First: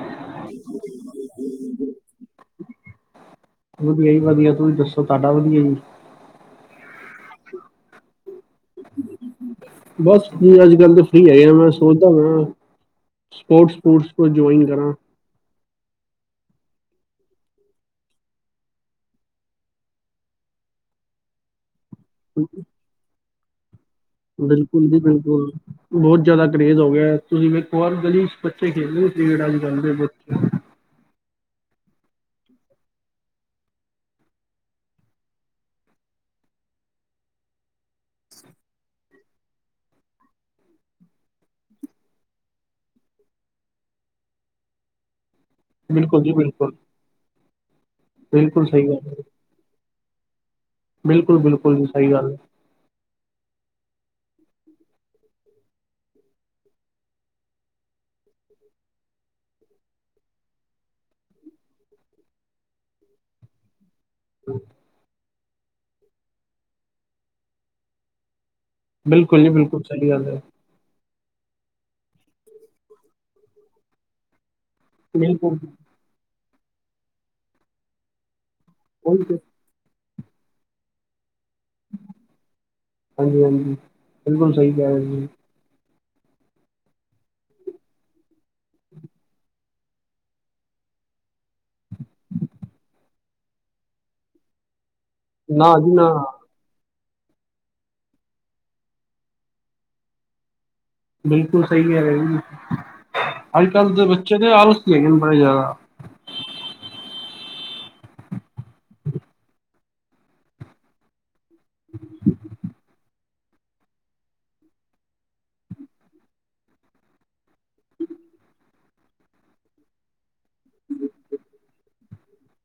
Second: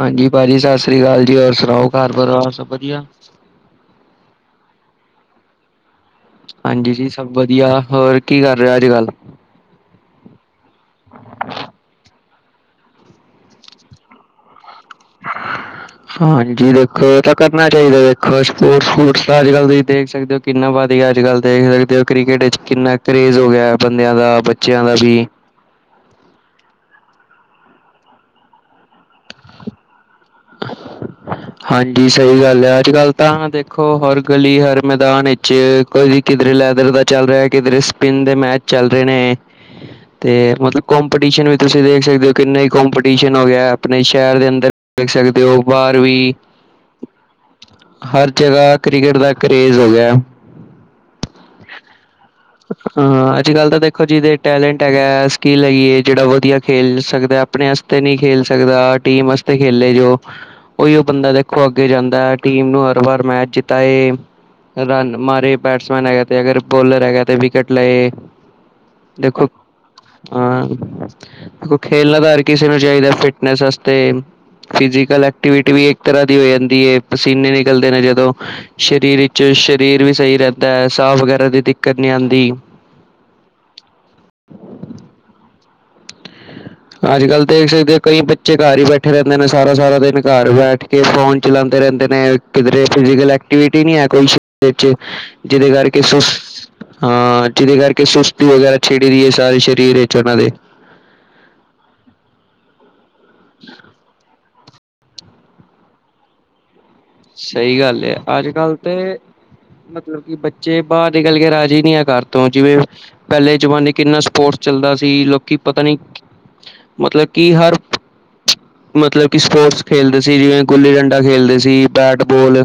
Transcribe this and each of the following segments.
ਹਾਂਜੀ ਭਾਜੀ, ਸਤਿ ਸ੍ਰੀ ਅਕਾਲ ਜੀ, ਹੋਰ ਸੁਣਾਓ ਘਰ ਪਰਿਵਾਰ ਸਭ ਵਧੀਆ? ਵਧੀਆਂ ਜੀ ਵਧੀਆਂ, ਤੁਸੀਂ ਦੱਸੋ ਤੁਹਾਡਾ ਵਧੀਆ ਜੀ? ਹਾਂਜੀ ਜੀ, ਸਭ ਵਧੀਆ ਹੋਰ ਕੀ ਕਰ ਰਿਹਾ ਅੱਜ ਕੱਲ੍ਹ? ਬਸ ਜੀ ਅੱਜ-ਕੱਲ ਤਾਂ ਫ੍ਰੀ ਹੈਗੇ ਆ, ਮੈਂ ਸੋਚਦਾ ਪਿਆ ਸਪੋਰਟਸ ਸਪੋਰਟਸ ਕੋ ਜੁਆਇਨ ਕਰਾਂ। ਹਾਂਜੀ ਦੇਖੋ, ਇਹ ਤਾਂ ਕਰਨਾ ਚਾਹੀਦਾ ਵੇਖੋ ਸਪੋਰਟ ਸਪੁਟ ਅੱਜ-ਕੱਲ ਤੁਸੀਂ ਦੇਖ ਸਕਦੇ ਹੋ ਕਿੰਨਾ ਵਧ ਗਿਆ ਅੱਜ-ਕੱਲ੍ਹ ਦੇਖ ਸਕਦੇ ਹੋ, ਕ੍ਰਿਕਟ ਕਿੰਨਾ ਕਰੇਜ਼ ਹੋ ਗਿਆ। ਬੰਦਿਆਂ ਦਾ, ਬੱਚਿਆਂ ਬਿਲਕੁਲ ਦਾ ਜੀ ਵੀ। ਬਿਲਕੁਲ ਬਹੁਤ ਜ਼ਿਆਦਾ ਕਰੇਜ ਹੋ ਗਿਆ। ਤੁਸੀਂ ਵੇਖੋ ਬਾਰ ਗਲੀ ਚ ਬੱਚੇ ਖੇਡਦੇ ਐ ਕ੍ਰਿਕਟ ਅੱਜ-ਕੱਲ੍ਹ ਦੇ ਬ ਹਾਂਜੀ ਸਹੀ ਗੱਲ ਐ, ਅੱਜ-ਕੱਲ ਤਾਂ ਦੇਖੋ ਹਰ ਗਲੀ, ਹਰ ਮੈਦਾਨ ਕੋਈ ਕਿਧਰੇ ਲੈਦਰ ਦਾ ਚੱਲ ਰਿਹਾ, ਕਿਧਰੇ ਸਪਿਨ ਦੇ ਮੈਚ ਚੱਲ ਰਹੇ ਨੇ। ਤੇ ਮਤਲਬ ਕੋਂਪੀਟੀਸ਼ਨ ਵੀ ਤੁਸੀਂ ਦੇਖ ਸਕਦੇ ਹੋ, ਕਿੰਨੇ ਹੀ ਕੋਂਪੀਟੀਸ਼ਨ ਹੋ ਗਿਆ, ਆਪਣੇ ਸ਼ਹਿਰ ਦੇ ਅੰਦਰ ਦੇਖ ਸਕਦੇ ਹੋ ਬਾਹਰ ਬਿਲਕੁਲ ਜੀ ਵੀ, ਬਿਲਕੁਲ ਹਰ ਬਿਲਕੁਲ ਜਗ੍ਹਾ ਸਹੀ ਕ੍ਰਿਕਟ ਦਾ ਕਰੇਜ਼ ਹੋ ਗਿਆ। ਬਿਲਕੁਲ-ਬਿਲਕੁਲ ਜੀ, ਸਹੀ ਗੱਲ ਐ। ਹਾਂ, ਅੱਜ-ਕੱਲ੍ਹ ਤਾਂ ਦੇਖੋ ਜੀ ਦੇ ਟੈਲੈਂਟ ਹੈਗਾ ਸਕਿੱਲ ਹੈਗੀਏ, ਜਿਹੜਾ ਵਧੀਆ ਖੇਲ ਸਕਦਾ ਬ ਆਪਣੇ ਆਤੇ ਨਹੀਂ ਖੇਲ ਸਕਦਾ, ਟੀਮ ਵਾਸਤੇ ਖੇਲੇ ਜੋ। ਉਹੀ ਉਹ ਬੰਦਾ ਦੇਖੋ ਅੱਗੇ ਜਾਂਦਾ, ਟੀਮ ਨੂੰ ਹਰ ਵਾਰ ਮੈਚ ਜਿਤਾਏ। ਹੂੰ। ਰਨ ਮਾਰੇ ਬੈਟਸਮੈਨ ਹੈਗਾ ਤੇ ਅਗਰ ਬੋਲਰ ਹੈਗਾ ਤੇ ਵਿਕਟ ਲਏ। ਬਿਲਕੁਲ ਦੇਖੋ, ਜੀ ਬਿਲਕੁਲ ਸਹੀ ਗੱਲ ਹੈ ਹਾਂ। ਦੇਖੋ ਖੇਲਣਾ ਦਾ ਹਰ ਕਿਸੇ ਨੂੰ ਚਾਹੀਂਦਾ, ਫਿਟਨਸ ਆਤੇ ਫਿਜੀਕਲ ਬਿਲਕੁਲ ਐਕਟੀਵਿਟੀ ਵੀ ਤਰ੍ਹਾਂ ਦੀ ਹੋ ਜਾਂਦੀ ਏ, ਪਸੀਨੇ ਨਿਕਲਦੇ ਨੇ ਜਦੋਂ ਸਰੀਰ ਉਹੀ ਤੇ ਵਿੱਚ ਸ ਸਰੀਰ ਵੀ ਸਈ ਰੈਂਦਾ। ਸਾਹ ਵਗੈਰਾ ਦੀ ਦਿੱਕਤ ਨੀ ਆਂਦੀ। ਹਾਂਜੀ-ਹਾਂਜੀ, ਬਿਲਕੁਲ ਸਈ ਕੈ ਰੇ ਓ ਤੁਸੀ। ਅੱਜ-ਕੱਲ ਦੇਖ ਸਕਦੇ ਆਂ, ਕਈ ਬੱਚੇ ਘਰ ਈ ਬੈਠੇ ਰੈਂਦੇ ਨੇ ਸਾਰਾ-ਸਾਰਾ ਦਿਨ ਘਰ ਬੈਠ ਕੇ ਫੋਨ ਚਲਾਂਦੇ ਰੈਂਦੇ ਨੇ ਕਿਧਰੇ ਫਿਜੀਕਲ ਐਕਟੀਵਿਟੀ ਨੀ ਐ ਕੋਈ ਸਰੀਰ ਚ ਜੀਦੇ ਨਾ ਜੀ ਕਰਕੇ ਨਾ ਸੁ ਹਾਂ, ਜਿਦੇ ਕਰਕੇ ਸੁਸਤੀ ਵਗੈਰਾ ਛੀੜੀ ਵੀ ਐ ਸਾਰੇ ਸਰੀਰ ਵਿੱਚ ਓਨਾਂ ਦੇ। ਬਿਲਕੁੱਲ ਸਈ ਹੈਗਾ ਜੀ, ਅੱਜ-ਕੱਲ੍ਹ ਦੇ ਬੱਚੇ ਦੇ ਆਲਸੀ ਹੈਗੇ ਨੇ ਬੜੇ ਜਾਦਾ। ਸਈ ਗੱਲ ਆ। ਅੱਜ-ਕੱਲ ਤੇ ਮਤਲਬ ਕੀ ਬ ਚੇ ਬਾਰ ਨਿਕਲ ਕੇ ਰਾਜ਼ੀ ਨੀ ਆ ਘਰ ਤੋਂ ਜਿਵੇਂ ਪੈਲੇ ਜ਼ਮਾਨੇ ਕਿੰਨਾ ਸਪੋਰਟਸ ਚੱਲਦਾ ਸੀ ਲੋਕੀ ਪਤਾ ਨੀ ਮਤਲਬ ਕੀ ਹਰ ਮਤਲਬ ਕਿ ਸਪੋਰਟਸ ਖੇਲਦੇ ਸੀ, ਜਿਵੇਂ ਗੁੱਲੀ ਡੰਡਾ ਖੇਲਦੇ ਸੀ, ਬੈਟਬੋਲ।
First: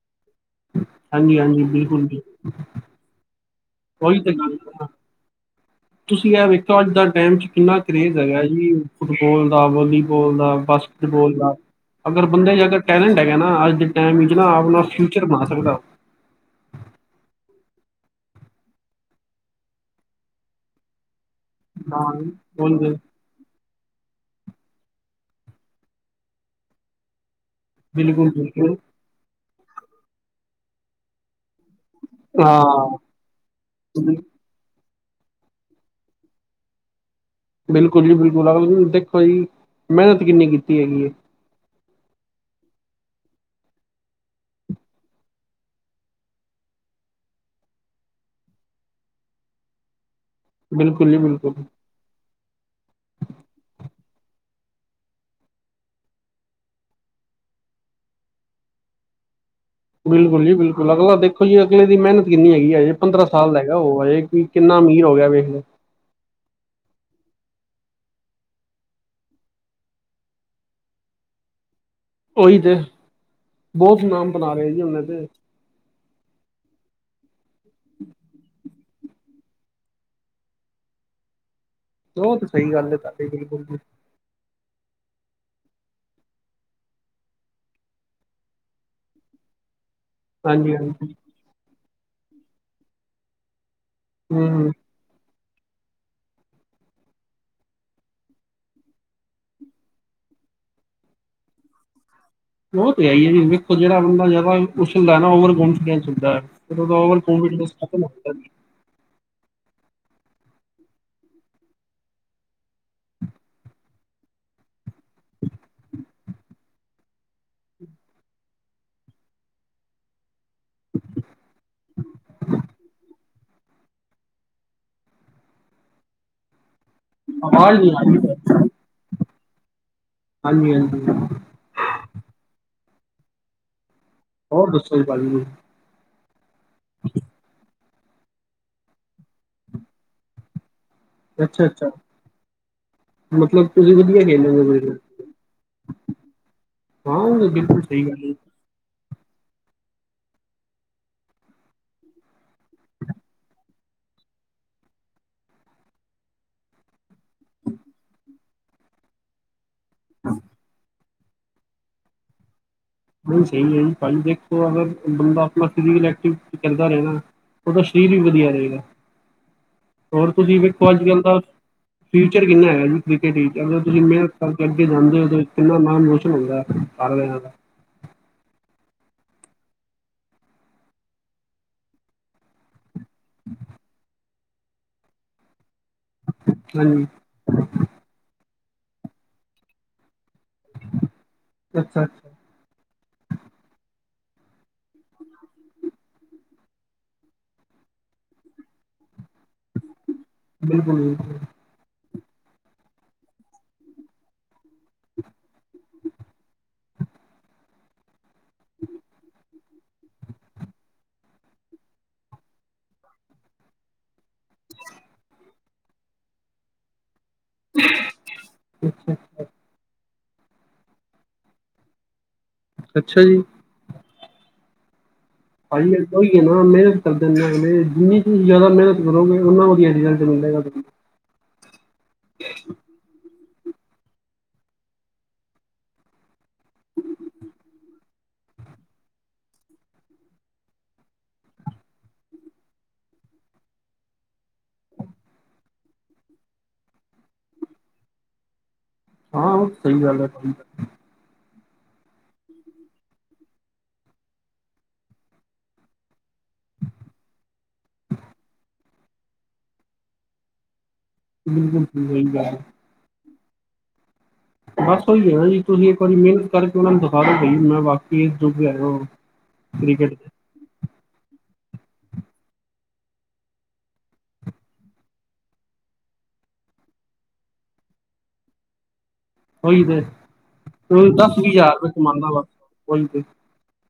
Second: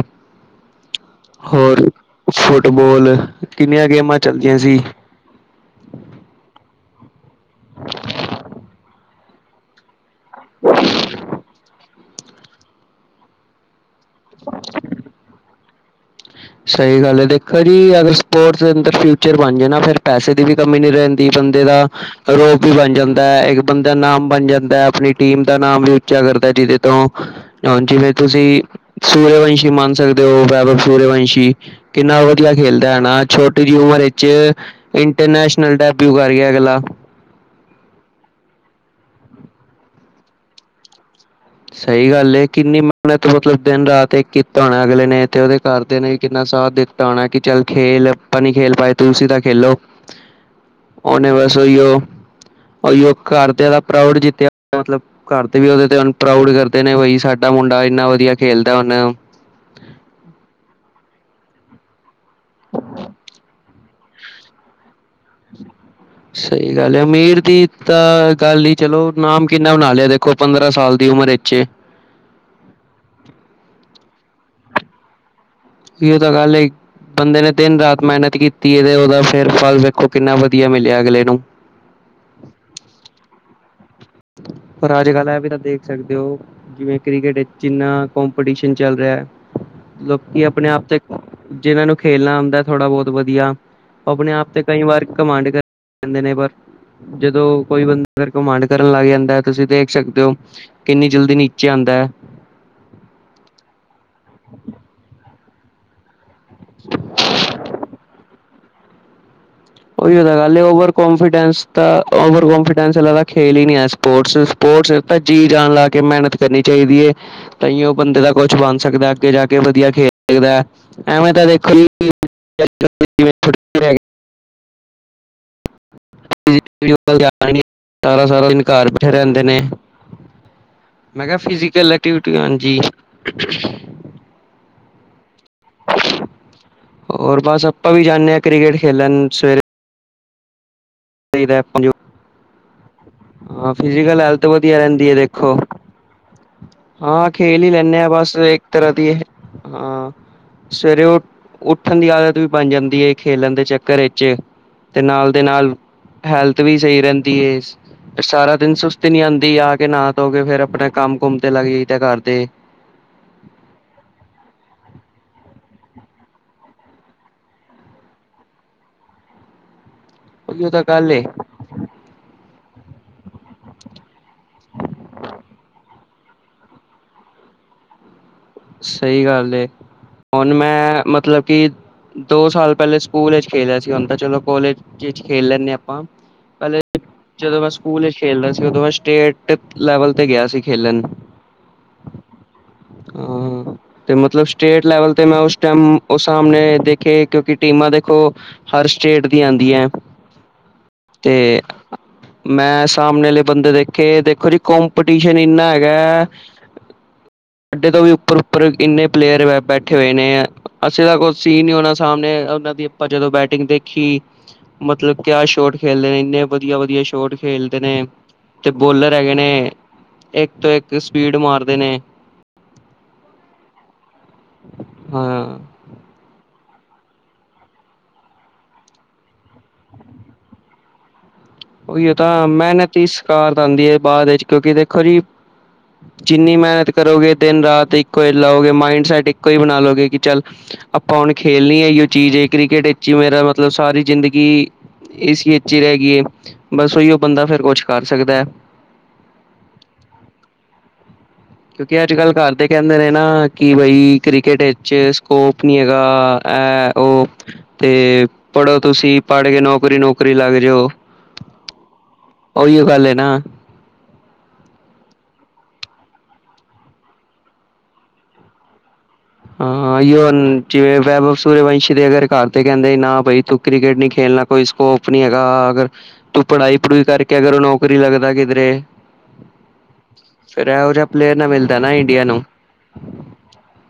ਹਾਂਜੀ ਹਾਂਜੀ ਹੋਰ ਬਿਲਕੁਲ ਜੀ ਫੁੱਟਬਾਲ, ਕਿੰਨੀਆਂ ਗੇਮਾਂ ਉਹੀ ਤੇ ਗੱਲ ਚੱਲਦੀਆਂ ਸੀ। ਆ। ਤੁਸੀਂ ਐ ਵੇਖੋ ਅੱਜ ਦਾ ਟੈਮ ਚ ਕਿੰਨਾ ਕਰੇਜ ਹੈਗਾ ਜੀ ਫੁੱਟਬਾਲ ਦਾ ਵੋਲੀ ਬੋਲ ਦਾ, ਬਾਸਕਿਟ ਬੋਲ ਦਾ ਅਗਰ ਬੰਦੇ ਚ ਅਗਰ ਟੈਲੈਂਟ ਹੈਗਾ ਨਾ ਅੱਜ ਦੇ ਟੈਮ ਵਿਚ ਨਾ, ਆਪਣਾ ਫਿਊਚਰ ਬਣਾ ਸਕਦਾ। ਸਈ ਗੱਲ ਐ, ਦੇਖੋ ਜੀ, ਅਗਰ ਸਪੋਰਟਸ ਦੇ ਅੰਦਰ, ਫਿਊਚਰ ਬਣ ਜੇ ਨਾ ਫੇਰ, ਪੈਸੇ ਦੀ ਵੀ ਕਮੀ ਨੀ, ਰੈਂ ਦੀ, ਬੰਦੇ ਦਾ ਰੋਬ, ਈ ਬਣ ਬਿਲਕੁਲ, ਜਾਂਦਾ ਏ। ਦੈ, ਇੱਕ ਬੰਦਾ ਦਾ ਨਾਮ ਬਣ ਜਾਂਦਾ। ਆਪਣੀ ਟੀਮ ਦਾ ਨਾਮ ਵੀ, ਉੱਚਾ ਕਰਦਾ। ਜਿਦੇ ਤੋਂ ਹੁਣ ਜਿਵੇਂ ਤੁਸੀਂ, ਬਿਲਕੁਲ ਸੂਰਯਵੰਸ਼ੀ ਮੰਨ ਸਕਦੇ ਓ, ਵੈਬਵ ਸੂਰਯਵੰਸ਼ੀ। ਕਿੰਨਾ ਵਧੀਆ ਖੇਲਦਾ ਹਾਂ। ਹੈ, ਨਾ। ਛੋਟੀ ਜੀ ਉਮਰ ਵਿੱਚ। ਇੰਟਰਨੈਸ਼ਨਲ ਡੈਬਿਊ, ਕਰ ਗਿਆ ਅਗਲਾ। ਬਿਲਕੁੱਲ ਜੀ ਬਿਲਕੁੱਲ। ਅਗਲੇ ਨੇ ਦੇਖੋ ਜੀ, ਮਿਹਨਤ ਕਿੰਨੀ ਕੀਤੀ ਹੈਗੀ ਏ। ਸਹੀ ਗੱਲ ਏ। ਕਿੰਨੀ ਮਿਹਨਤ, ਮਤਲਬ ਦਿਨ ਰਾਤ ਇੱਕ ਕੀਤਾ ਹੋਣਾ। ਅਗਲੇ ਨੇ ਤੇ, ਓਦੇ ਘਰਦੇ ਨੇ ਵੀ ਕਿੰਨਾ ਸਾਥ। ਦਿੱ ਤਾ, ਹੋਣਾ ਕਿ ਚੱਲ ਖੇਲ, ਆਪਾਂ ਨੀ ਖੇਲ ਪਾਏ। ਤੁਸੀਂ ਤਾਂ ਖੇਲੋ। ਬਿਲਕੁਲ ਜੀ ਓਨੇ, ਬਿਲਕੁਲ। ਬਸ ਓਈਓ। ਓਈਓ ਘਰ ਤੇ ਓਦਾ ਪ੍ਰਾਊਡ, ਜਿੱਤਿਆ ਮਤਲਬ ਘਰ ਦੇ ਵੀ ਓਦੇ ਤੇ। ਹੁਣ ਪ੍ਰਾਊਡ ਕਰਦੇ ਨੇ। ਬਈ ਸਾਡਾ ਮੁੰਡਾ ਇੰਨਾ, ਵਧੀਆ ਖੇਲਦਾ ਹੁਨ। ਬਿਲਕੁੱਲ ਜੀ ਬਿਲਕੁੱਲ। ਅਗਲਾ ਦੇਖੋ ਜੀ, ਅਗਲੇ ਦੀ ਮਿਹਨਤ ਕਿੰਨੀ ਹੈਗੀ ਆ। ਪੰਦਰਾਂ ਸਾਲ ਦਾ ਹੈਗਾ। ਓ ਹਜੇ ਕੋਈ ਕਿੰਨਾ, ਅਮੀਰ ਹੋ ਗਿਆ ਵੇ। [inaudible] ਸਈ ਗੱਲ ਐ। ਅਮੀਰ ਦੀ ਤਾਂ ਗੱਲ ਈ, ਚਲੋ ਨਾਮ ਕਿੰਨਾ ਬਣਾ ਲਿਆ। ਦੇਖੋ ਪੰਦਰਾਂ ਸਾਲ ਦੀ ਉਮਰ ਵਿੱਚ ਏ। ਓ ਈ ਤੇ, ਬੋਤ ਨਮ ਬਣਾ, ਲਿਆ ਜੀ। ਓਨੇ ਤੇ। ਏ ਈ ਓ, ਤਾਂ ਗੱਲ ਏ। ਬੰਦੇ ਨੇ ਦਿਨ- ਰਾਤ ਮਿਹਨਤ ਕੀ ਤੀ, ਏ ਓਦਾ ਫੇਰ ਫਲ ਦੇਖੋ, ਕਿੰਨਾ ਵਧੀਆ ਮਿਲਿਆ ਅਗਲੇ ਨੂੰ। ਬਹੁਤ ਸਈ ਗੱਲ ਐ। ਤੁਹਾਡੀ, ਬਿਲਕੁਲ ਜੀ। ਪਰ ਅੱਜ ਕੱਲ, ਐ ਵੀ ਤਾਂ ਦੇਖ, ਸਕਦੇ ਓ। ਜਿਵੇਂ ਕ੍ਰਿਕਟ ਵਿਚ, ਇਨਾ ਕੌਮਪੀਟੀਸ਼ਨ ਚੱਲ ਰਿਹਾ ਐ। ਲੋਕੀ ਆਪਣੇ ਹਾਂਜੀ ਆਪ ਤੇ, ਹਾਂਜੀ ਜਿਨਾਂ ਨੂੰ ਖੇਲਣਾ ਆਂਦਾ। ਥੋੜਾ ਬੋਤ ਵਧੀਆ। ਆਪਣੇ ਆਪ ਤੇ, ਹੂੰ ਕਈ ਵਾਰ ਕਮਾਂਡ। ਕਰਦੇ ਨੇ ਪਰ, ਜਦੋਂ ਕੋਈ ਬੰਦਾ [unintelligible] ਕਮਾਂਡ ਕਰਨ ਲੱਗ ਜਾਂਦਾ ਐ। ਤੁਸੀਂ ਦੇਖ ਸਕਦੇ ਓ ਕਿੰਨੀ ਜਲਦੀ ਨੀਚੇ ਆਂਦਾ ਹੈ। ਓ ਤਾਂ ਹੈ ਈ ਐ। ਜੀ ਵੇਖੋ ਜੇੜਾ ਬੰਦਾ ਜਾਦਾ, ਉਛਲਦਾ ਨਾ। ਓਵਰ ਕੋਂਫੀਡੈਂਸ ਹੁੰਦਾ। ਫੇਰ ਓਦਾ ਓਵਰ ਕੌਨਫੀਡੈਂਸ ਖਤਮ ਹੁੰਦਾ ਹੀ ਐ। ਓਹੀਓ ਤਾਂ ਗੱਲ ਏ। ਓਵਰ ਕੋਂਫੀਡੈਂਸ ਤਾਂ, ਓਵਰ ਕੋਂਫੀਡੈਂਸ ਦਾ ਤਾਂ, ਖੇਲ ਈ ਨੀ ਐ। ਸਪੋਰਟਸ। ਸਪੋਰਟਸ ਤਾਂ, ਜੀ- ਜਾਨ ਲਾ ਕੇ। ਮਿਹਨਤ ਕਰਨੀ ਚਾਈਦੀ ਏ। ਤਾਂਈਓ ਬੰਦੇ ਦਾ, ਕੁੱਛ ਬਣ ਸਕਦਾ। ਅੱਗੇ ਜਾ ਕੇ ਵਧੀਆ ਖੇਡ ਸਕਦਾ ਐ। ਐੈਂਵੇਂ ਤਾਂ ਦੇਖੋ ਜੀ [inaudible] [unintelligible] ਆਵਾਜ਼ ਨਹੀਂ ਆ ਰਹੀ ਸਾਰਾ-ਸਾਰਾ ਦਿਨ ਘਰ ਬੈਠੇ ਰੈਂਦੇ ਨੇ। ਹਾਂਜੀ- ਹਾਂਜੀ। ਫਿਜੀਕਲ, ਐਕੀਵਿਟੀ ਹਾਂਜੀ। ਹੋਰ ਦੱਸੋ ਜੀ, ਭਾਜੀ। ਹੋਰ ਬਸ, ਆਪਾਂ ਵੀ ਜਾਂਨੇ ਆਂ। ਕ੍ਰਿਕਟ ਖੇਲਣ ਸਵੇਰੇ। ਚਾਹੀਦਾ ਅੱਛਾ- ਆਪਾਂ ਅੱਛਾ। ਨੂੰ ਮਤਲਬ ਹਾਂ, ਤੁਸੀਂ ਫਿਜੀਕਲ ਵਧੀਆ ਹੈਲਥ, ਵਧੀਆ ਖੇਲੋਗੇ ਫਿਰ ਰੈਂਦੀ ਐ ਦੇਖੋ। ਹਾਂ, ਖੇਲ ਈ ਬਿਲਕੁਲ ਲੈਂਨੇ ਸਹੀ ਆ। ਗੱਲ ਹੈ ਬਸ ਇੱਕ, ਤਰਾਂ ਦੀ ਏ। ਹਾਂ। ਸਵੇਰੇ ਉਠ, ਉੱਠਣ ਦੀ ਆਦਤ ਵੀ, ਬਣ ਜਾਂਦੀ ਏ। ਖੇਲਣ ਦੇ ਚੱਕਰ ਵਿੱਚ। ਤੇ ਨਾਲ ਦੇ ਨਾਲ। ਹੈਲਥ ਵੀ ਸਈ ਰੈਂਦੀ ਏ। ਸਾਰਾ ਦਿਨ ਸੁਸਤੀ ਨੀ ਆਂਦੀ। ਆ ਕੇ ਨਾ- ਧੋ ਕੇ ਫੇਰ ਆਪਣੇ। ਕੰਮ- ਕੁੁੰਮ ਤੇ ਲੱਗ ਜਾਈ, ਦਾ ਘਰ ਦੇ। ਨਈ, ਸਈ ਏ। ਪੈਲੇ ਦੇਖੋ ਅਗਰ, ਬੰਦਾ ਆਪਣਾ ਫਿਜੀ ਐਕਟੀਵਿਟੀ, ਕਰਦਾ ਰਏ ਨਾ। ਓਦਾ ਸਰੀਰ ਵੀ, ਵਧੀਆ ਰਏਗਾ। [inaudible] ਹੋਰ ਤੁਸੀਂ ਉਹੀ ਤਾਂ ਵੇਖੋ, ਅੱਜ ਗੱਲ ਕਲ ਏ ਦਾ। ਫਿਊਚਰ ਕਿੰਨਾ ਹੈਗਾ ਜੀ। ਕ੍ਰਿਕਟ ਚ ਅਗਰ, ਤੁਸੀਂ ਮੇਨਤ ਕਰਕੇ, ਅੱਗੇ ਜਾਂਦੇ ਓ ਕਿੰਨਾ ਨਾਮ, ਰੋਸ਼ਨ ਹੁੰਦਾ ਐ। ਕਰ ਰਿਆਂ। ਸਈ ਗੱਲ ਏ। ਹੁਣ ਮੈਂ ਮਤਲਬ ਕੀ। ਦੋ ਸਾਲ ਪੈਲੇ ਸਕੂਲ ਵਿਚ ਖੇਲਦਾ ਸੀ। ਹੁਣ ਤਾਂ ਚਲੋ ਕੋਲਜ ਚ ਖੇਲ ਲੈਂਦੇ ਆਪਾਂ। ਪੈਲੇ ਹਾਂਜੀ ਜਦੋਂ ਮੈਂ ਸਕੂਲ ਵਿੱਚ ਖੇਡਦਾ ਸੀ। ਓਦੋਂ ਮੈਂ ਸਟੇਟ ਤੇ ਲੈਵਲ ਤੇ ਗਿਆ ਸੀ ਖੇਲਣ। ਅੱਛਾ ਹਾਂ ਤੇ ਮਤਲਬ ਸਟੇਟ ਲੈਵਲ ਤੇ ਮੈਂ ਓਸ ਟੈਮ ਓ ਸਾਮਣੇ ਦੇਖੇ ਕਿ ਟੀਮਾਂ ਦੇਖੋ ਹਰ ਸਟੇਟ ਦੀਆਂ ਆਂਦੀਆਂ। ਬਿਲਕੁਲ ਤੇ ਬਿਲਕੁਲ ਮੈਂ ਸਾਮਣੇ ਅਲੇ ਬੰਦੇ ਦੇਖੇ ਦੇਖੋ ਜੀ ਕੰਪੀਟੀਸ਼ਨ ਏਨਾ ਹੈਗਾ। ਸਾਡੇ ਤੋਂ ਵੀ ਉੱਪਰ ਉੱਪਰ ਏਨੇ ਪਲੇਅਰ ਵ ਬੈਠ ਕੱਠੇ ਹੋਏ ਨੇ ਐ। ਅਸੀਂ ਤਾਂ ਕੋ ਸੀ ਨੀ ਓਨਾ ਸਾਮਣੇ ਉਨਾਂ ਦੀ ਆਪਾਂ ਜਦੋਂ ਬੈਟਿੰਗ ਦੇਖੀ। ਮਤਲਬ ਕਿਆ ਸ਼ੋਰਟ ਖੇਲੇ ਏਨੇ ਵਧੀਆ ਵਧੀਆ ਸ਼ੋਟ ਖੇਲਦੇ ਨੇ ਤੇ ਬੋਲਰ ਅੱਛਾ ਐਗੇ ਨੇ ਇੱਕ ਤੋਂ ਇੱਕ ਸਪੀਡ ਮਾਰਦੇ ਨੇ। ਅੱਛਾ ਜੀ ਹਾਂ ਭਾਜੀ ਓਈ ਏ ਨਾ ਮੇਨਤ ਕਰਦੇ ਨੇ ਅਗਲੇ ਜਿੰਨੀ ਚ ਜ਼ਾਦਾ ਮੇਨਤ ਕਰੋਗੇ ਓਨਾ ਵਧੀਆ ਰਿਜਲਟ ਮਿਲੇਗਾ ਤਾਨ ਓਈ ਓ ਤਾਂ ਮੇਨਤ ਈ ਸਕਾਰਤ ਆਂਦੀ ਏ ਬਾਦ ਵਿੱਚ ਕਿਉਂਕਿ ਦੇਖੋ ਜੀ। ਜਿੰਨੀ ਮੇਨਤ ਕਰੋਗੇ ਦਿਨ ਰਾਤ ਇੱਕੋ ਈ ਲਓਗੇ ਮਾਈੰਡ ਸੈਟ ਇੱਕੋ ਈ ਬਣਾ ਲਓਗੇ ਕੀ ਚੱਲ ਆਪਾਂ ਹੁਣ ਖੇਲਣੀ ਏਈ ਓ ਚੀਜ਼ ਏ ਕ੍ਰਿਕਟ ਵਿੱਚ ਈ ਮੇਰਾ ਮਤਲਬ ਸਾਰੀ ਜ਼ਿੰਦਗੀ ਇਸ ਏਚ ਵਿਚ ਈ ਰੈ ਗਈ ਏ। ਬਸ ਓਈ ਓ ਬੰਦਾ ਫੇਰ ਕੁਛ ਕਰ ਸਕਦਾ ਐ। ਹਾਂ ਸਈ ਗੱਲ ਐ। ਸਈ ਗੱਲ ਕਿਉਂਕਿ ਅੱਜ ਕੱਲ੍ਹ ਘਾਰਦੇ ਕੇਂਦੇ ਨੇ ਨਾ ਕਿ ਬਈ ਕ੍ਰਿਕਟ ਵਿੱਚ ਸਕੋਪ ਕੀ ਹੈਗਾ ਐ ਓ। ਤੇ ਪੜ੍ਹੋ ਤੁਸੀਂ ਪੜ੍ਹ ਕੇ ਨੌਕਰੀ ਨੁਕਰੀ ਲੱਗ ਜਓ। ਬਿਲਕੁਲ ਸਈ ਗੱਲ ਐ। ਏਈ ਓ ਗੱਲ ਐ ਨਾ। ਬਸ ਓਈ ਓ ਨਾ ਜੀ ਤੁਸੀਂ ਇੱਕ ਵਾਰੀ ਮੇਨਤ ਕਰਕੇ ਉਨਾ ਨੂੰ ਦਖਾ ਦੋ ਬਈ ਮੈਂ ਵਾਕਈ ਏਸ ਜੋਗਾ ਹੈਗਾ ਆਂ। ਹਾਂ [unintelligible] ਜਿਵੇਂ ਵੇਬਵ ਸੁਰੇਵੰਸ਼ੀ ਦੇ ਅਗਰ ਘਰ ਤੇ ਕੇਂਦੇ ਨਾ ਬਾਈ ਤੂੰ ਕ੍ਰਿਕਟ ਨੀ ਖੇਲਣਾ। ਕੋਈ ਸਕੋਪ ਨੀ ਹੈਗਾ ਅਗਰ ਤੂੰ ਪੜ੍ਹਾਈ ਪੜੂਈ ਕਰਕੇ ਅਗਰ ਨੌਕਰੀ ਲੱਗਦਾ ਕਿਧਰੇ। ਉਹੀ ਤੇ ਫੇਰ ਏਹੋ ਜਿਆ ਪਲੇਅਰ ਨਾਲ ਮਿਲਦਾ ਨਾ ਇੰਡੀਆ ਨੂੰ। ਓਈ ਤੇ।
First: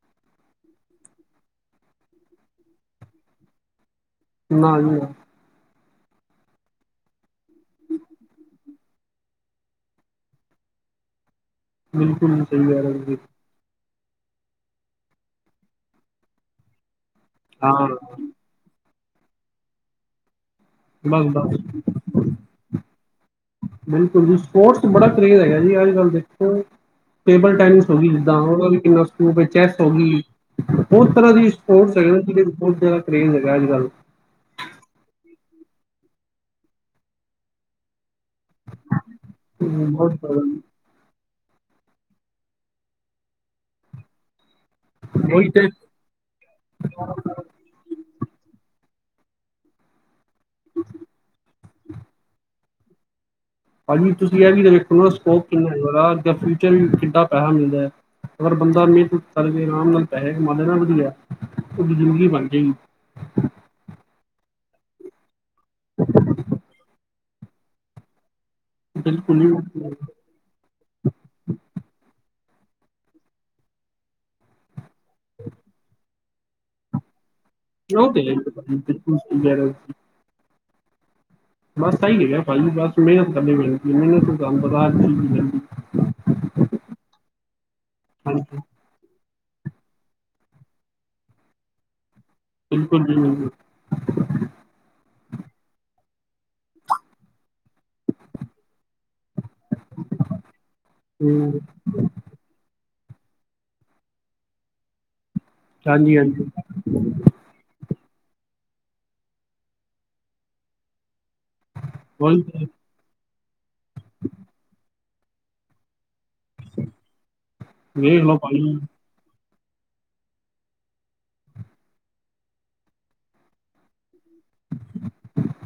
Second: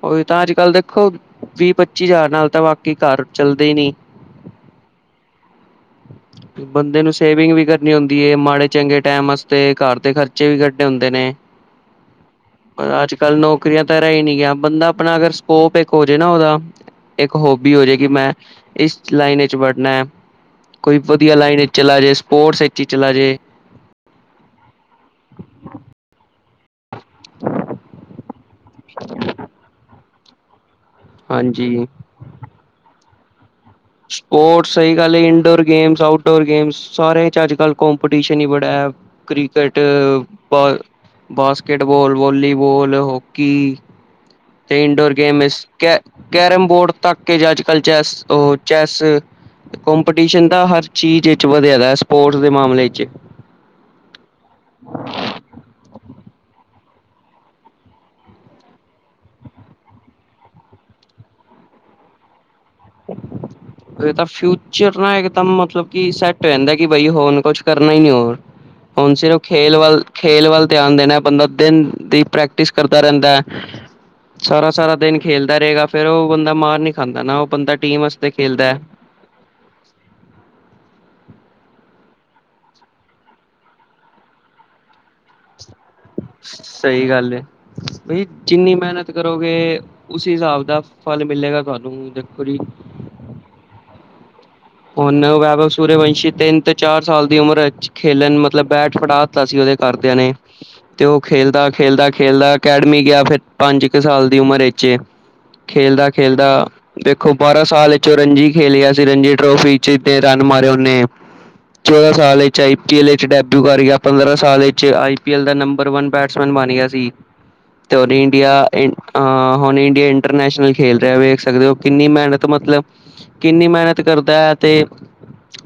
ਓਈ ਤਾਂ ਅੱਜ ਕੱਲ੍ਹ ਦੇਖੋ ਵੀਹ ਪੱਚੀ ਜ਼ਾਰ ਨਾਲ ਤਾਂ ਵਾਕਈ ਘਰ ਚੱਲਦੇ ਈ ਨੀ। ਨਾ ਹ ਬੰਦੇ ਨੂੰ ਸੇਵਿੰਗ ਵੀ ਕਰਨੀ ਹੁੰਦੀ ਹੈ ਮਾੜੇ ਚੰਗੇ ਟਾਈਮ ਵਾਸਤੇ ਘਰ ਦੇ ਖਰਚੇ ਵੀ ਕੱਢੇ ਹੁੰਦੇ ਨੇ ਬਿਲਕੁਲ ਸਹੀ ਕਹਿ ਪਰ ਰਹੇ ਹੋ ਅੱਜ ਤੁਸੀਂ ਕੱਲ੍ਹ ਨੌਕਰੀਆਂ ਤਾਂ ਰਹਿ ਹੀ ਨਹੀਂੀ ਗਿਆ ਬੰਦਾ ਆਪਣਾ ਅਗਰ ਸਕੋਪ ਇੱਕ ਹੋ ਜਾੇ ਨਾ ਉਹਦਾ ਇੱਕ ਹੋਬੀ ਹਾਂ ਹੋਜੇ ਕਿ ਮੈਂ ਇਸ ਲਾਈਨ ਵਿੱਚ ਵੜਨਾ ਹੈ ਕੋਈ ਬਸ ਵਧੀਆ ਬਸ ਲਾਈਨ ਚਲਾ ਜੇ ਸਪੋਰਟਸ ਵਿੱਚ ਹੀ ਚਲਾ ਜੇ ਬਿਲਕੁਲ ਜੀ ਸਪੋਰਟਸ ਬੜਾ ਕਰੇਜ਼ ਹੈਗਾ ਜੀ ਅੱਜ ਕੱਲ੍ਹ ਦੇਖੋ ਟੇਬਲ ਟੈਨਿਸ ਹੋ ਗਈ ਹੈੀ ਦ ਉਹ ਕਿੰਨਾ ਸਕੋਪ ਹੈ ਚੈਸ ਹੋ ਗਈ ਬਹੁਤ ਤਰ੍ਹਾਂ ਦੀ ਹਾਂਜੀ ਸਪੋਰਟਸ ਹੈਗੇ ਨਾ ਜਿਹੜੇ ਬਹੁਤ ਜ਼ਿਆਦਾ ਕਰੇਜ਼ ਹੈਗਾ ਅੱਜੱਲ੍ਹ ਸਪੋਰਟਸ ਸਹੀ ਗੱਲ ਇੰਡੋਰ ਗੇਮਸ ਆਊਟਡੋਰ ਗੇਮਸ ਸਾਰਿਆਂ ਚ ਅੱਜ ਕੱਲ ਕੋਂਪਟੀਸ਼ਨ ਹੀ ਬੜਾ ਹੈ ਕ੍ਰਿਕਟ ਹਮ, ਬਹੁਤ ਬ ਜ਼ਿਆਦਾ ਬਾਸਕਿਟਬੋਾਲ ਵਾਲੀਬਾਲ ਹੋਕੀ ਤੇ ਇਨਡੋਰ ਗੇਮ ਉਹੀ ਤੇ ਕ ਕੈਰਮ ਬੋਰਡ ਤੱਕ ਕੇ ਜੇ ਅੱਜ ਕੱਲ੍ਹ ਚੈਸ ਉਹ ਚੈੱਸ ਕੰਪੀਟੀਸ਼ਨ ਦਾ ਹਰ ਚੀਜ਼ ਵਿੱਚ ਵਧਿਆਦਾ ਹੈ ਸਪੋਰਟਸ ਦੇ ਮਾਮਲੇ ਵਿੱਚ ਭਾਜੀ ਤੁਸੀਂ ਇਹ ਵੀ ਵੇਖੋ ਸਕੋਪ ਕਿੰਨਾ ਹੈ ਫਿਚਰ ਵੀ ਕਿੱਾਂ ਪੈਸਾ ਮਿਲਦਾ ਹੈ ਅਗਰ ਬੰਦਾ ਮਿਹਨਤ ਕਰਕੇ ਆਰਾਮ ਨਾਲ ਪੈਸੇ ਕਮਾ ਲ ਨਾ ਵਧੀਲਿਆ ਉਹ ਬਜ਼ੁਰਦਗੀ ਬਣ ਜਾਏਗੀ ਇਹ ਤਾਂ ਫਿਊਚਰ ਨਾ ਇੱਕਦਮ ਮਤਲਬ ਕਿ ਸੈੱਟ ਰ ਜਾਂਦਾ, ਕਿ ਬਈ ਹੋਣ ਕੁਛ ਕਰਨਾ ਹੀ ਨਹੀਂ ਹੋਰ, ਹੁਣ ਬਿਲਕੁਲ ਸਿਰਫ ਜੀ ਖੇਲ ਬਿਲਕੁਲ। ਵਲ ਖੇਲ ਵੱਲ ਧਿਆਨ ਦੇਣਾ, ਬੰਦਾ ਦਿਨ ਦੀ ਪ੍ਰੈਕਟਿਸ ਕਰਦਾ ਰਹਿੰਦਾ ਹੈ, ਸਾਰਾ ਸਾਰਾ ਦਿਨ ਖੇਲਦਾ ਰਹੇਗਾ, ਫਿਰ ਉਹ ਬੰਦਾ ਮਾਰ ਨਹੀਂ ਖਾਂਦਾ ਨਾ, ਉਹ ਬੰਦਾ ਟੀਮ ਵਾਸਤੇ ਖੇਲਦਾ। ਕੁ ਕੁ ਬਸ ਸਹੀ ਹੈਗਾ ਭਾਜੀ, ਬਸ ਮੇਹਨਤ ਕਰਨੀ ਪੈਂਦੀ, ਮੇਹਨਤ ਤੋ ਬਗੈਰ ਸਹੀ ਗੱਲ ਹੈ, ਬਈ ਜਿੰਨੀ ਮੇਹਨਤ ਕਰੋਗੇ ਉਸੀ ਹਿਸਾਬ ਦਾ ਫਲ ਮਿਲੇਗਾ ਤੁਹਾਨੂੰ, ਦੇਖੋ ਜੀ ਬਿਲਕੁਲ ਜੀ ਬਿਲਕੁਲ ਉਹਨੈ ਸੂਰਯਵੰਸ਼ੀ ਤਿੰਨ ਤੇ ਚਾਰ ਸਾਲ ਦੀ ਉਮਰ ਵਿੱਚ ਖੇਲੇਨ, ਮਤਲਬ ਬੈਟ ਫੜਾ ਤਾ ਸੀ ਉਹਦੇ ਘਰ ਦੇਆਂ ਨੇ, ਤੇ ਉਹ ਖੇਲਦਾ ਖੇਲਦਾ ਖੇਲਦਾ ਅਕੈਡਮੀ ਗਿਆ, ਫਿਰ ਪੰਜ ਕੁ ਸਾਲ ਦੀ ਉਮਰ ਵਿੱਚ, ਖੇਲਦਾ ਖੇਲਦਾ ਦੇਖੋ ਬਾਰਾਂ ਸਾਲ ਵਿੱਚੋਂ ਔ ਰਣਜੀ ਖੇਲ ਗਯਾ ਸੀ, ਰਣਜੀ ਟਰੋਫੀ ਚ, ਤੇ ਰਨ ਮਾਰੇ ਉਹਨੇ ਚੌਦਾਂ ਸਾਲ ਵਿੱਚ, ਏਹੀ ਲ ਵਿੱਚ ਡੈਬਿਊ ਕਰ ਗਿਆ, ਪੰਦਰਾਂ ਸਾਲ ਵਿੱਚ ਆਈ ਪੀ ਐਲ ਦਾ ਨੰਬਰ ਵਨ ਬੈਟਸਮੈਨ ਬਣ ਗਿਆ ਸੀ। ਤੇਰ ਹੋਰ ਇੰਡੀਆ ਅ ਹੁਣ ਇੰਡੀਆ ਇੰਟਰਨੈਸ਼ਨਲ ਖੇਲ ਰਿਹਾ, ਵੇਖ ਸਕਦੇ ਹੋ, ਕਿੰਨੀ ਮੇਹਨਤ ਮਤਲਬ, ਕਿੰਨੀ ਮੇਹਨਤ ਕਰਦਾ ਹੈ ਤੇ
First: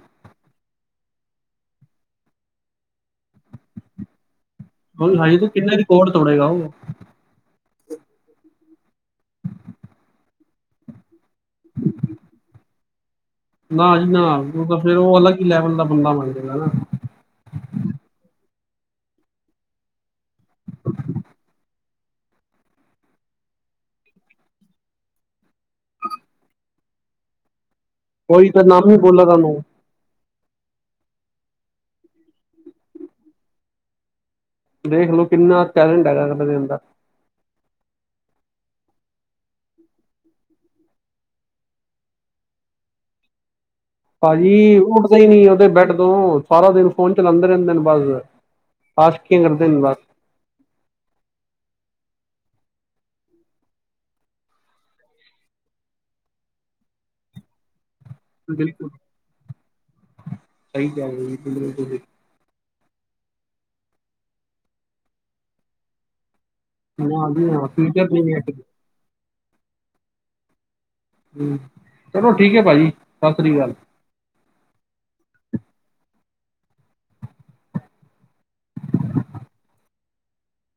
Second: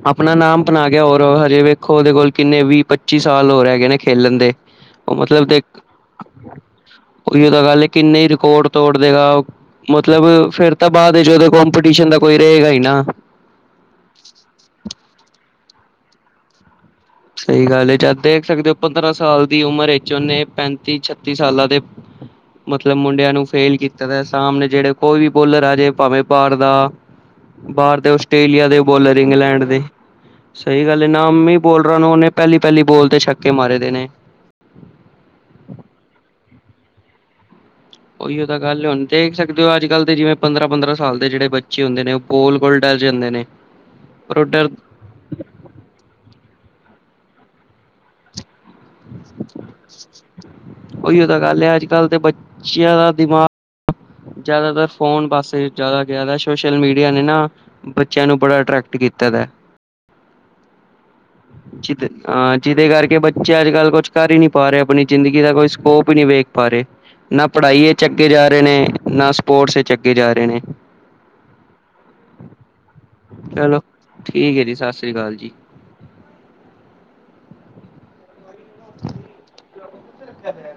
ਆਪਣਾ ਨਾਮ ਬਣਾ ਗਿਆ, ਹੋਰ ਹਜੇ ਵੇਖੋ ਉਹਦੇ ਕੋਲ ਕਿੰਨੇ ਵੀਹ ਪੱਚੀ ਸਾਲ ਹੋਰ ਹੈਗੇ ਨੇ, ਖੇਲਣ ਦੇ। ਉਹ ਹਾਜੀ ਤੂੰ ਕਿੰਨੇ ਰਿਕਾਰਡ ਤੋੜੇਗਾ ਉਹ ਉਹੀ ਉਹ ਤਾਂ ਗੱਲ ਹੈ, ਕਿੰਨੇ ਹੀ ਰਿਕਾਰਡ ਤੋੜ ਦੇਗਾ ਮਤਲਬ ਫਿਰ ਤਾਂ ਬਾਅਦ ਜਦੋਂ, ਕੋਂਪੀਟੀਸ਼ਨ ਦਾ ਕੋਈ ਰਹੇਗਾ ਹੀ ਨਾ ਨਾ ਜੀ ਨਾ ਉਹ ਤਾਂ ਫੇਰ ਉਹ ਅਲੱਗ ਹੀ ਲੈਵਲ ਦਾ ਬੰਦਾ ਬਣ ਜਾਗਾ ਨਾ। ਸਹੀ ਗੱਲ ਹੈ, ਜਦ ਦੇਖ ਸਕਦੇ ਹੋ ਪੰਦਰਾਂ ਸਾਲ ਦੀ ਉਮਰ ਵਿੱਚ ਉਹਨੇ ਪੈਂਤੀ ਛੱਤੀ ਸਾਲਾਂ ਦੇ ਮਤਲਬ ਮੁੰਡਿਆਂ ਨੂੰ ਫੇਲ ਕੀਤਾ ਦਾ, ਸਾਹਮਣੇ ਜਿਹੜੇ ਕੋਈ ਵੀ ਬੋਲਰ ਆ ਜੇ, ਭਾਵੇਂ ਬਾਹਰ ਦਾ। ਬਾਹਰ ਦੇ, ਉਹੀ ਤਾਂ ਆਸਟ੍ਰੇਲੀਆ ਦੇ ਨਾਮ ਹੀ ਬੋਲਰ ਬੋਲਾ ਤੁਹਾਨੂੰ ਇੰਗਲੈਂਡ ਦੇ ਸਹੀ ਗੱਲ ਹੈ, ਨਾਮੀ ਬੋਲਰਾਂ ਨੂੰ ਉਹਨੇ ਪਲੀ ਪਹਿਲੀ ਬੋਲ ਤੇ, ਛੱਕੇ ਮਾਰੇ ਦੇ ਨੇ। ਦੇਖ ਲਓ ਕਿੰਨਾ ਟੈਲੈਂਟ ਹੈਗਾ ਅ, ਐਦੇ ਅਦਰ। ਉਹੀਓ ਤਾਂ ਗੱਲ ਹੈ, ਹੁਣ ਦੇਖ ਸਕਦੇ ਹੋ, ਅੱਜ ਕੱਲ ਦੇ ਜਿਵੇਂ ਪੰਦਰਾਂ ਪੰਦਰਾਂ ਸਾਲ ਦੇ ਜਿਹੜੇ ਬੱਚੇ ਹੁੰਦੇ ਨੇ ਉਹ ਗੋਲ ਕੋਲ ਡਰ ਜਾਂਦੇ ਨੇ ਪਰ ਉਹ ਡਰ ਭਾਜੀ, ਉੱਠਦਾ ਹੀ ਨੀ ਉਹਦੇ ਬੈਡ ਤੋਂ, ਸਾਰਾ ਦਿਨ ਫੋਨ ਚਲਾਉਂਦੇ ਰਹਿੰਦੇ ਨੇ ਬਸ। ਆਸ਼ਕੀ ਕਰਦੇ ਨੇ, ਬਸ ਉਹੀਓ ਤਾਂ ਗੱਲ ਹੈ, ਅੱਜ ਕੱਲ੍ਹ ਦੇ ਬੱਚਿਆਂ ਦਾ ਦਿਮਾਗ ਜ਼ਿਆਦਾਤਰ ਫੋਨ ਪਾਸੇ, ਜ਼ਿਆਦਾ ਗਿਆ ਸੋਸ਼ਲ ਮੀਡੀਆ ਨੇ ਨਾ ਬੱਚਿਆਂ ਨੂੰ ਬੜਾ ਬਿਲਕੁਲ ਐਟਰੈਕਟ ਕੀਤਾ ਦਾ ਐ, ਸਹੀ ਕਹਿ ਰਹੇ ਹੋ ਜੀ, ਬਿਲਕੁਲ ਤੁਸੀਂ। ਜਿਦੇ ਹਾਂ, ਜਿਹਦੇ ਕਰਕੇ ਬੱਚੇ ਅੱਜ ਕੱਲ੍ਹ ਕੁਛ ਕਰ ਹੀ ਨਹੀ ਪਾ ਰਹੇ, ਆਪਣੀ ਜ਼ਿੰਦਗੀ ਦਾ ਕੋਈ ਸਕੋਪ ਹੀ ਨਹੀਂ ਵੇਖ ਬਾਰੇ, ਜੀ ਨਾ ਪੜ੍ਹਾਈ ਵਿੱਚ ਫਿਊਚਰ ਅੱਗੇ ਨਹੀਂ ਜਾ ਰਹੇ ਹੈ ਨੇ, ਨਾ ਸਪੋਰਟਸ ਵਿੱਚ ਅੱਗੇ ਜਾ ਰਹੇ ਨੇ। ਹੂ, ਚਲੋ ਠੀਕ ਹੈ ਭਾਜੀ, ਸਤਿ ਸ੍ਰੀ ਅਕਾਲ। ਚਲੋ ਠੀਕ ਹੈ ਜੀ, ਸਤਿ ਸ਼੍ਰੀ ਅਕਾਲ ਜੀ। [unintelligible]